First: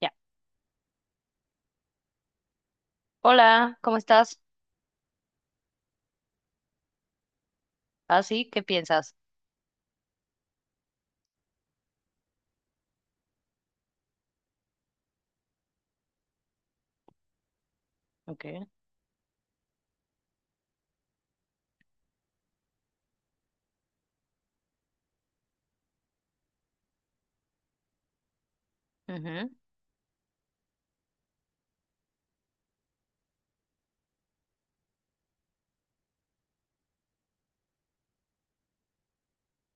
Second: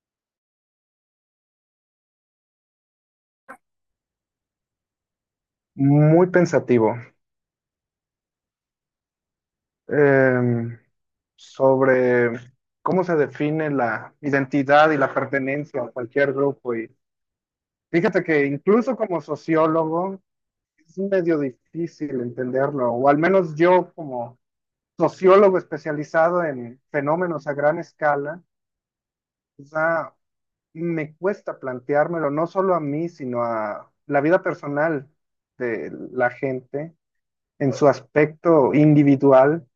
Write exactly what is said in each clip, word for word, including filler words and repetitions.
Ya. Hola, ¿cómo estás? Muy pensativo, Ah, sí, ¿qué piensas? em, sobre cómo se define la identidad y la pertenencia a cualquier grupo. Y fíjate que Okay. incluso como sociólogo es medio difícil entenderlo, o al menos yo como sociólogo especializado en fenómenos a gran escala, Ujú, quizá me cuesta planteármelo no solo a mí, sino a la vida personal de la gente en su aspecto individual.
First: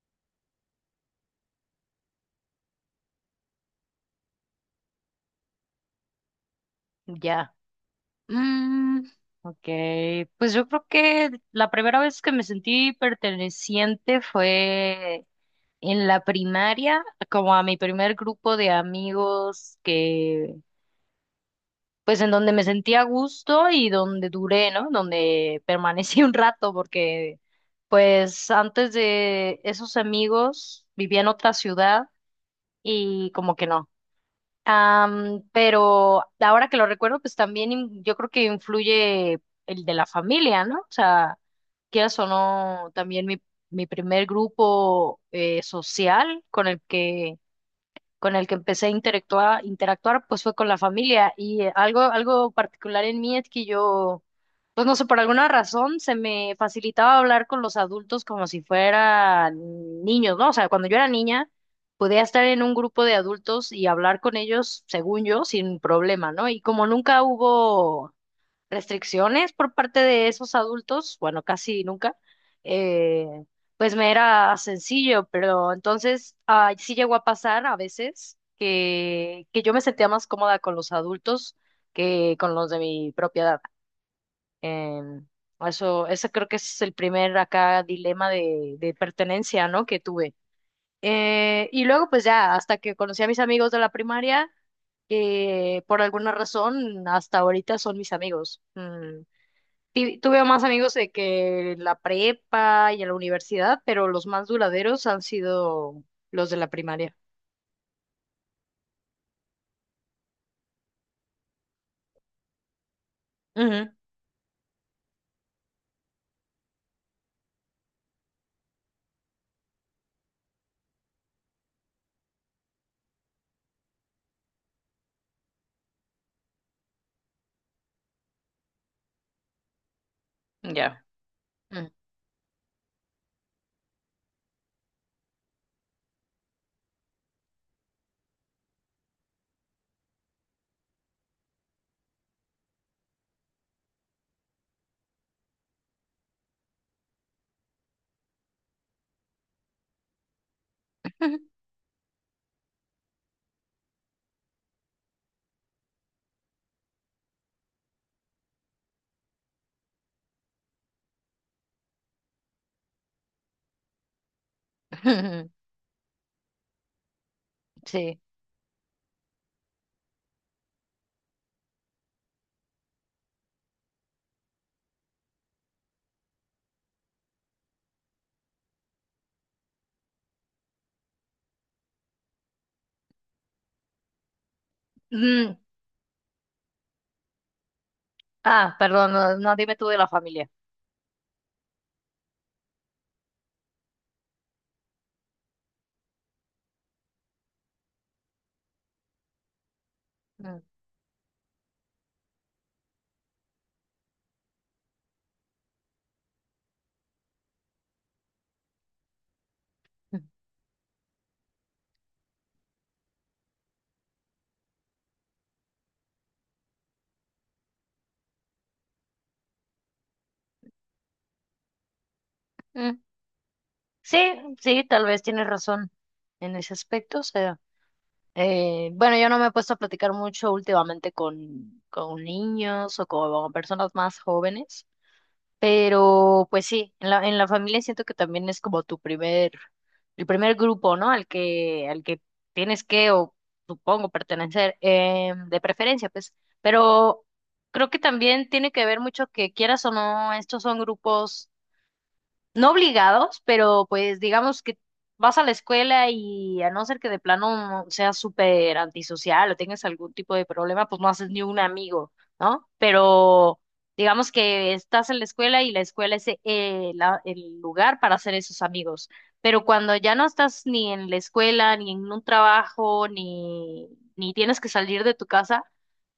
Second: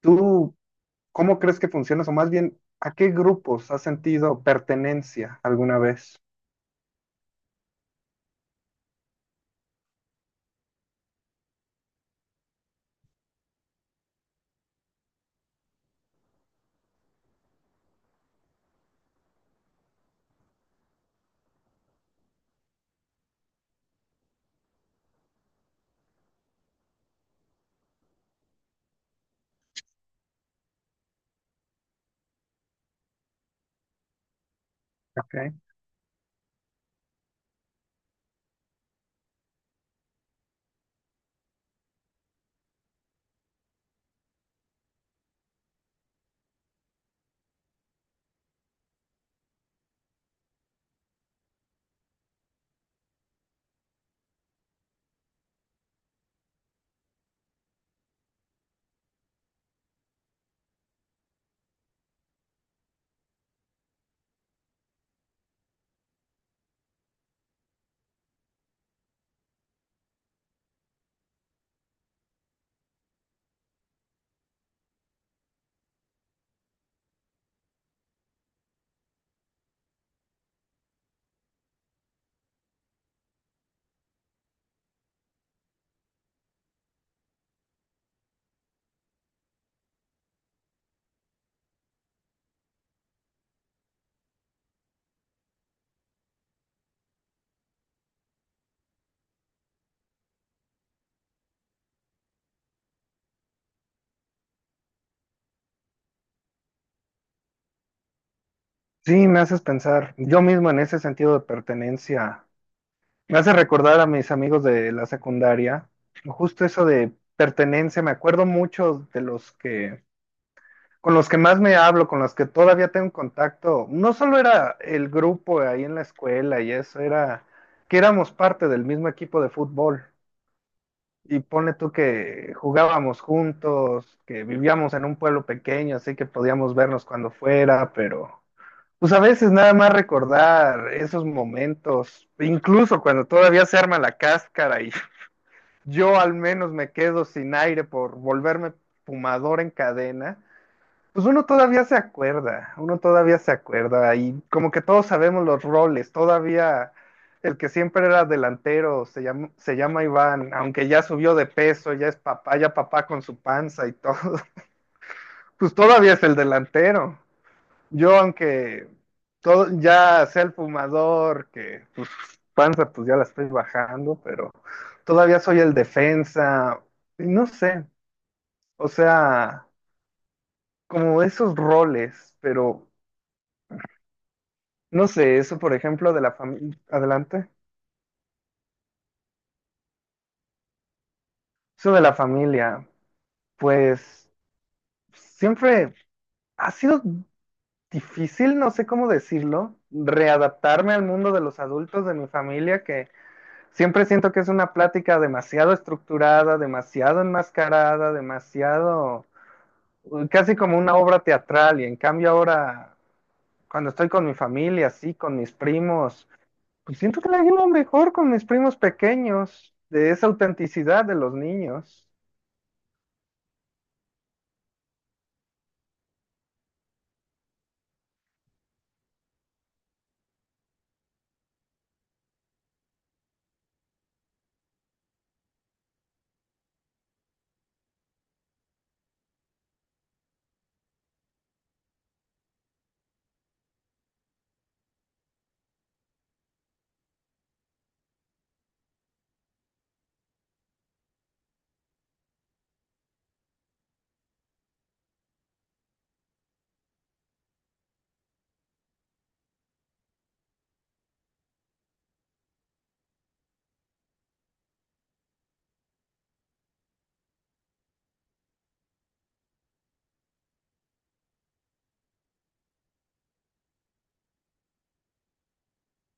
¿Tú ¿Cómo crees que funciona eso? Más bien, ¿a qué grupos has sentido pertenencia alguna vez? ya. Mm, ok, pues yo creo que la primera vez que me sentí perteneciente fue en la primaria, como a mi primer grupo de amigos que, pues en donde me sentí a gusto y donde duré, ¿no? Donde permanecí un rato porque, pues antes de esos amigos vivía en otra ciudad y como que no. Ok. Am, pero ahora que lo recuerdo, pues también in- yo creo que influye el de la familia, ¿no? O sea, quieras o no, también mi, mi primer grupo eh, social con el que con el que empecé a interactuar, interactuar, pues fue con la familia. Y eh, algo, algo particular en mí es que yo, pues no sé, por alguna razón se me facilitaba hablar con los adultos como si fueran niños, ¿no? O sea, cuando yo era niña, podía estar en un grupo de adultos y hablar con ellos, según yo, sin problema, ¿no? Y como nunca hubo restricciones por parte de esos adultos, bueno, casi nunca, eh, pues me era sencillo, pero entonces ah, sí llegó a pasar a veces que, que yo me sentía más cómoda con los adultos que con los de mi propia edad. Em, eso, ese creo que es el primer acá dilema de, de pertenencia, ¿no?, que tuve. Eh, y luego, pues ya, hasta que conocí a mis amigos de la primaria, que por alguna razón hasta ahorita son mis amigos. Mm, Ti- tuve más amigos de que la prepa y en la universidad, pero los más duraderos han sido los de la primaria. Sí, me haces pensar yo mismo en ese sentido de pertenencia. Me hace recordar a mis amigos de la secundaria. Justo eso de pertenencia, me acuerdo mucho de los que, con los que más me hablo, con los que todavía tengo contacto. No solo era el grupo ahí en la escuela y eso, era que éramos parte del mismo equipo de fútbol. Ujú, ya. Y pone Mm. tú que jugábamos juntos, que vivíamos en un pueblo pequeño, así que podíamos vernos cuando fuera, pero pues a veces nada más recordar esos momentos, incluso cuando todavía se arma la cáscara y yo al menos me quedo sin aire por volverme fumador en cadena, pues uno todavía se acuerda, uno todavía se acuerda y como que todos sabemos los roles, todavía el que siempre era delantero se llama, se llama Iván, aunque ya subió de peso, ya es papá, ya papá con su panza y todo, pues todavía es el delantero. Yo Sí. aunque todo, ya sea el fumador, que pues panza pues ya la estoy bajando, pero todavía soy el defensa, y no sé, o sea, como esos roles, pero no sé, Mm, eso por ejemplo de la familia, adelante, ah, perdón, no, no, dime tú de la familia. eso de la familia, pues siempre ha sido difícil, no sé cómo decirlo, Mm, readaptarme al mundo de los adultos de mi familia, que siempre siento que es una plática demasiado estructurada, demasiado enmascarada, demasiado, uh, casi como una obra teatral, y en cambio ahora, cuando estoy con mi familia, sí, con mis primos. Pues siento que la llevo mejor con mis primos pequeños, de esa autenticidad de los niños. mm. Sí, sí, tal vez tienes razón en ese aspecto. O sea, eh, bueno, yo no me he puesto a platicar mucho últimamente con, con niños o con personas más jóvenes. Pero pues sí, en la, en la familia siento que también es como tu primer, el primer grupo, ¿no? Al que, al que tienes que, o supongo, pertenecer, eh, de preferencia, pues. Pero creo que también tiene que ver mucho que quieras o no, estos son grupos no obligados, pero pues digamos que vas a la escuela y a no ser que de plano seas súper antisocial o tengas algún tipo de problema, pues no haces ni un amigo, ¿no? Pero digamos que estás en la escuela y la escuela es eh, la- el lugar para hacer esos amigos. Pero cuando ya no estás ni en la escuela, ni en un trabajo, ni, ni tienes que salir de tu casa,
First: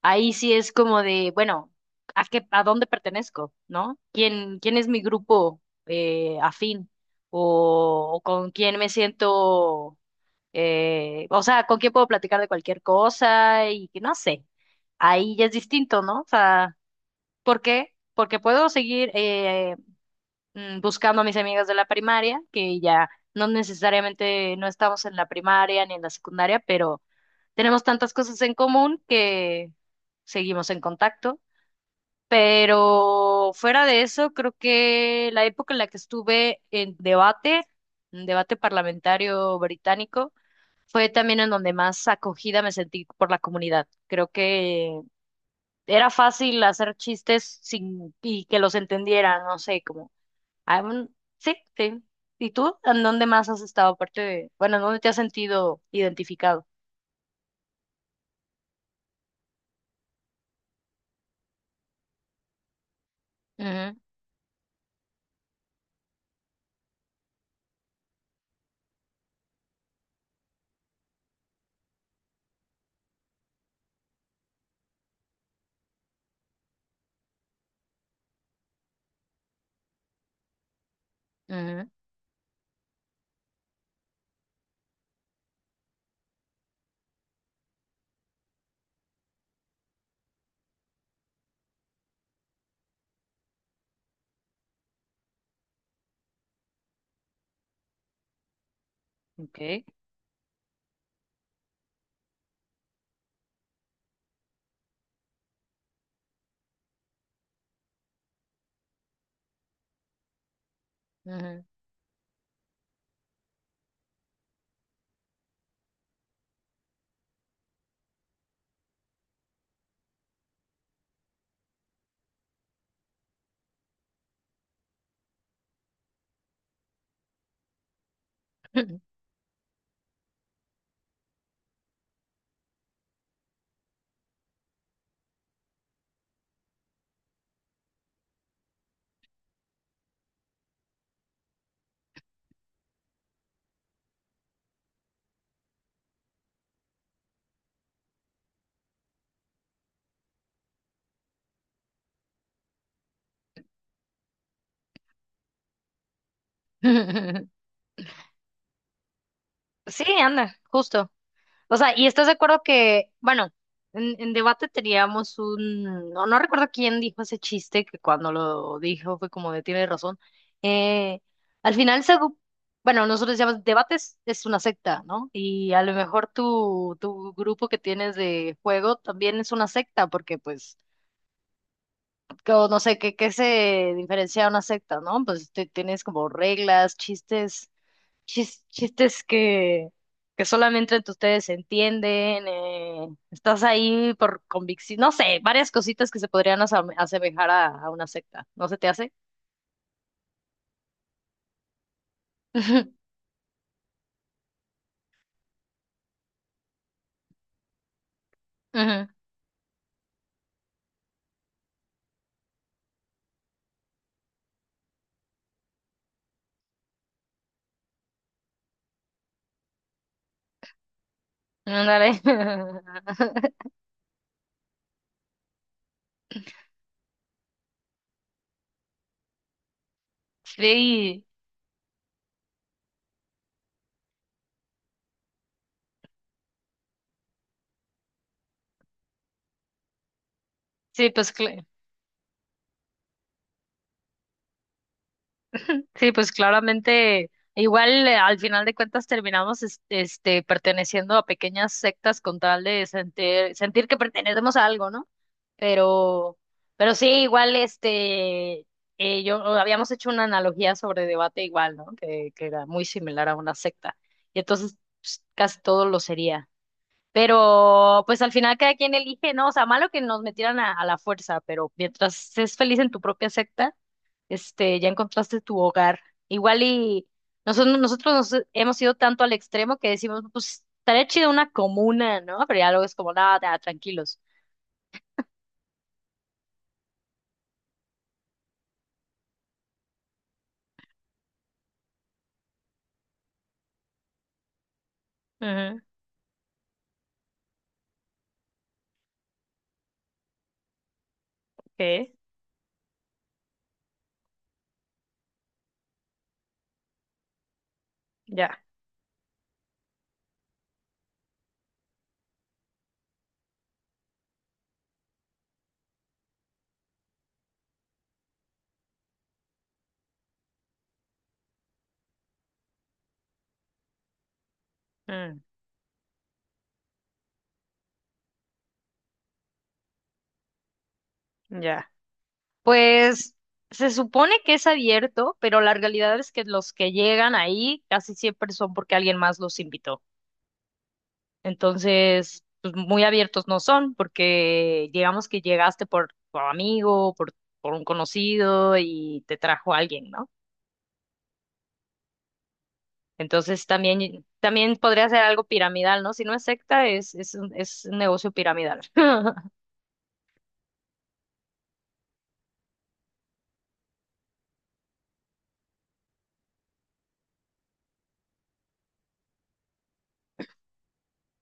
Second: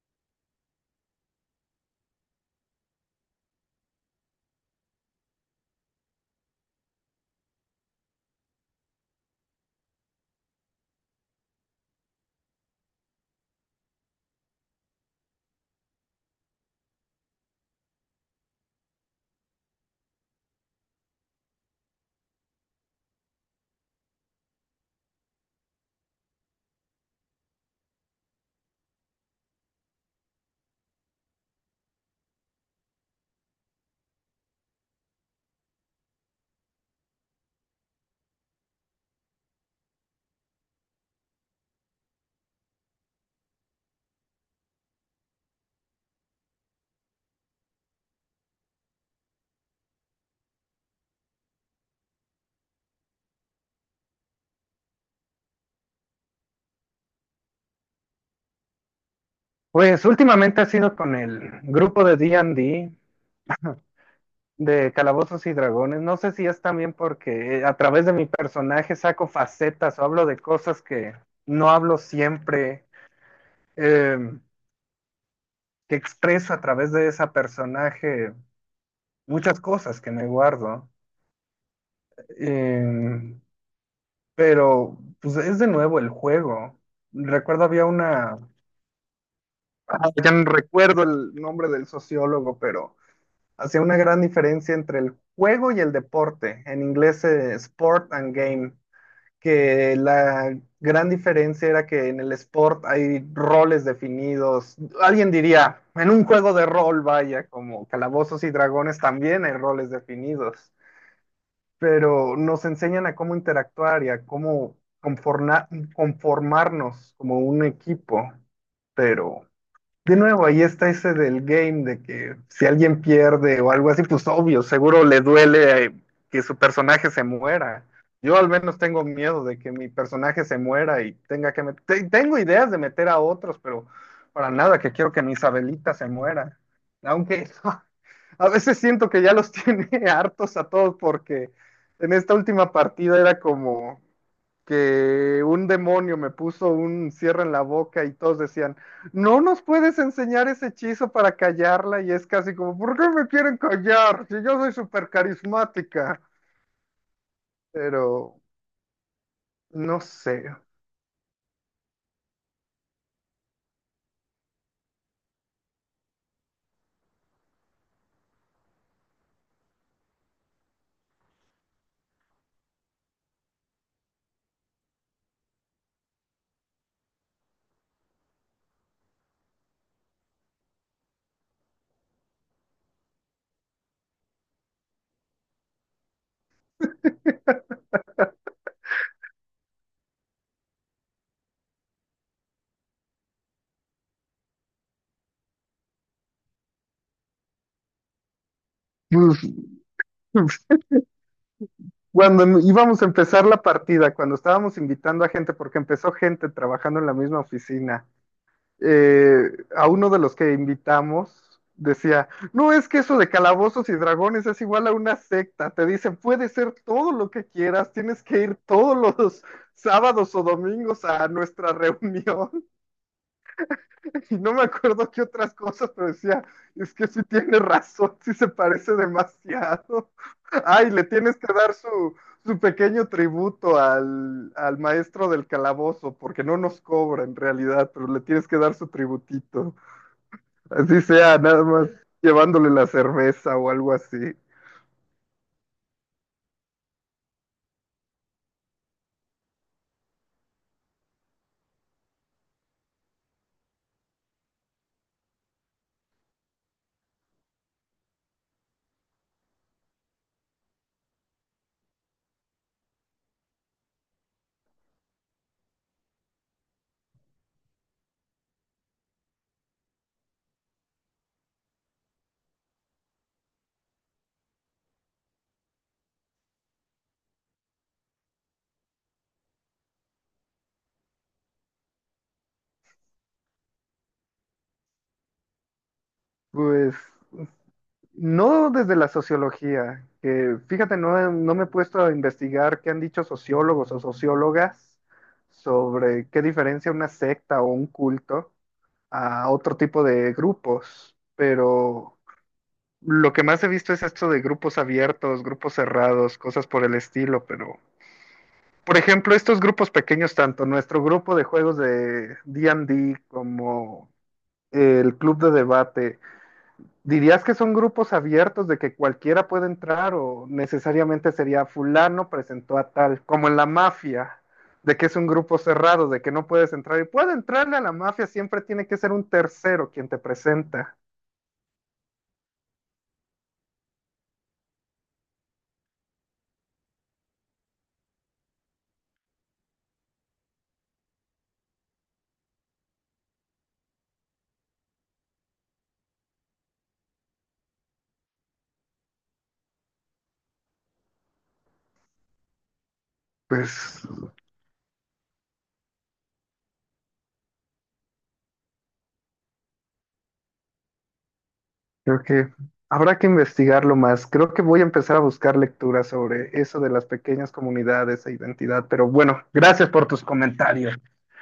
ahí sí es como de, bueno, ¿a qué, a dónde pertenezco?, ¿no? ¿Quién, quién es mi grupo? Eh, afín o, o con quién me siento, eh, o sea, con quién puedo platicar de cualquier cosa y que no sé, ahí ya es distinto, ¿no? O sea, ¿por qué? Porque puedo seguir eh, mm, buscando a mis amigas de la primaria, que ya no necesariamente no estamos en la primaria ni en la secundaria, pero tenemos tantas cosas en común que seguimos en contacto. Pero fuera de eso, creo que la época en la que estuve en debate, en debate parlamentario británico, fue también en donde más acogida me sentí por la comunidad. Creo que era fácil hacer chistes sin y que los entendieran, no sé, como ah, mm, sí, sí. ¿Y tú? ¿En dónde más has estado? Aparte de, bueno, ¿en dónde te has sentido identificado? Pues últimamente ha sido con el grupo de D and D, Ujú, de Calabozos y Dragones. No sé si es también porque eh, a través de mi personaje saco facetas o hablo de cosas que no hablo siempre, eh, que expreso a través de ese personaje muchas cosas que me guardo. ujú, Eh, pero pues es de nuevo el juego. Recuerdo había una Ah, ya no recuerdo el nombre del sociólogo, pero hacía una gran diferencia entre el juego y el deporte, en inglés eh, sport and game, ok, que la gran diferencia era que en el sport hay roles definidos, alguien diría, en un juego de rol, vaya, como Calabozos y Dragones también hay roles definidos, ujú. pero nos enseñan a cómo interactuar y a cómo conforna- conformarnos como un equipo, pero de nuevo, ahí está ese del game de que si alguien pierde o algo así, pues obvio, seguro le duele eh, que su personaje se muera. Yo al menos tengo miedo de que mi personaje se muera y tenga que meter... Tengo ideas de meter a otros, pero para nada que quiero que mi Isabelita se muera. Aunque a veces siento que ya los tiene hartos a todos porque en esta última partida era como que un demonio me puso un cierre en la boca y todos decían no nos puedes enseñar ese hechizo para callarla y es casi como, ¿por qué me quieren callar? Si yo soy súper carismática. Pero, no Sí, sé. anda, justo. O sea, ¿y estás de acuerdo que, bueno, en, en debate teníamos un, no, no recuerdo quién dijo ese chiste, que cuando lo dijo fue como de tiene razón. Eh, Al final, se, gu- bueno, nosotros llamamos debates, es una secta, ¿no? Y a lo mejor tu, tu grupo que tienes de juego también es una secta, porque pues, co- no sé, ¿qué, qué se diferencia de una secta?, ¿no? Pues te- tienes como reglas, chistes chis- chistes que, que solamente entre ustedes se entienden, eh, estás ahí por convicción, no sé, varias cositas que se podrían asame- asemejar a, a una secta, ¿no se te hace? Pues, cuando em, íbamos a empezar la partida, cuando estábamos invitando a gente, porque empezó gente trabajando en la misma oficina, Ujú, eh, a uno de los que invitamos decía, no, es que eso de calabozos y dragones es igual a una secta, te dicen, puede ser todo lo que quieras, tienes que ir todos los sábados o domingos a nuestra ándale. reunión. Y no me acuerdo qué otras cosas, pero decía, es que sí tiene razón, sí se parece demasiado. Ay, le Sí, tienes que dar su, su pequeño tributo al, al maestro del calabozo, porque no nos cobra en realidad, pero le tienes que dar su tributito. Así sí, pues sea, nada cl- más llevándole la cerveza o algo así. sí, pues claramente, igual eh, al final de cuentas terminamos es- este, perteneciendo a pequeñas sectas con tal de sentir, sentir que pertenecemos a algo, ¿no? Pero, pero sí, igual este, eh, yo habíamos hecho una analogía sobre debate igual, ¿no? Que, que era muy similar a una secta. Y entonces pues, casi todo lo sería. Pero pues al final cada quien elige, ¿no? O sea, malo que nos metieran a, a la fuerza, pero mientras es feliz en tu propia secta este, ya encontraste tu hogar. Igual y nosotros, nosotros nos hemos ido tanto al extremo que decimos, pues estaría chido una comuna, ¿no? Pero ya luego es como, nada, nada, tranquilos. Pues no desde la sociología, que fíjate, no, he- no me he puesto a investigar qué han dicho sociólogos o sociólogas Ujú, sobre qué diferencia una secta o un culto a otro tipo de grupos, ok, pero lo que más he visto es esto de grupos abiertos, grupos cerrados, cosas por el estilo, pero... ya, Por ejemplo, estos grupos pequeños, tanto nuestro grupo de juegos de D and D como el club de debate, ¿dirías que son grupos abiertos de que cualquiera puede entrar o necesariamente sería fulano presentó a tal, como en la mafia, de que es un mm, grupo cerrado, de que no puedes entrar y puede entrarle a la mafia, siempre tiene que ser un tercero quien te presenta? ya. Pues se supone que es abierto, pero la realidad es que los que llegan ahí casi siempre son porque alguien más los invitó. Entonces, pues muy abiertos no son, porque digamos que llegaste por tu amigo, por, por un conocido y te trajo alguien, ¿no? Entonces Pues también, también podría ser algo piramidal, ¿no? Si no es secta, es, es un, es un negocio piramidal. creo que habrá que investigarlo más. Creo que voy a empezar a buscar lecturas sobre eso de las pequeñas comunidades e identidad, pero bueno, gracias por tus comentarios.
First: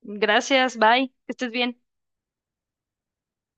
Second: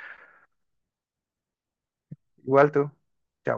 Gracias, bye, que estés bien. Igual tú. Chao.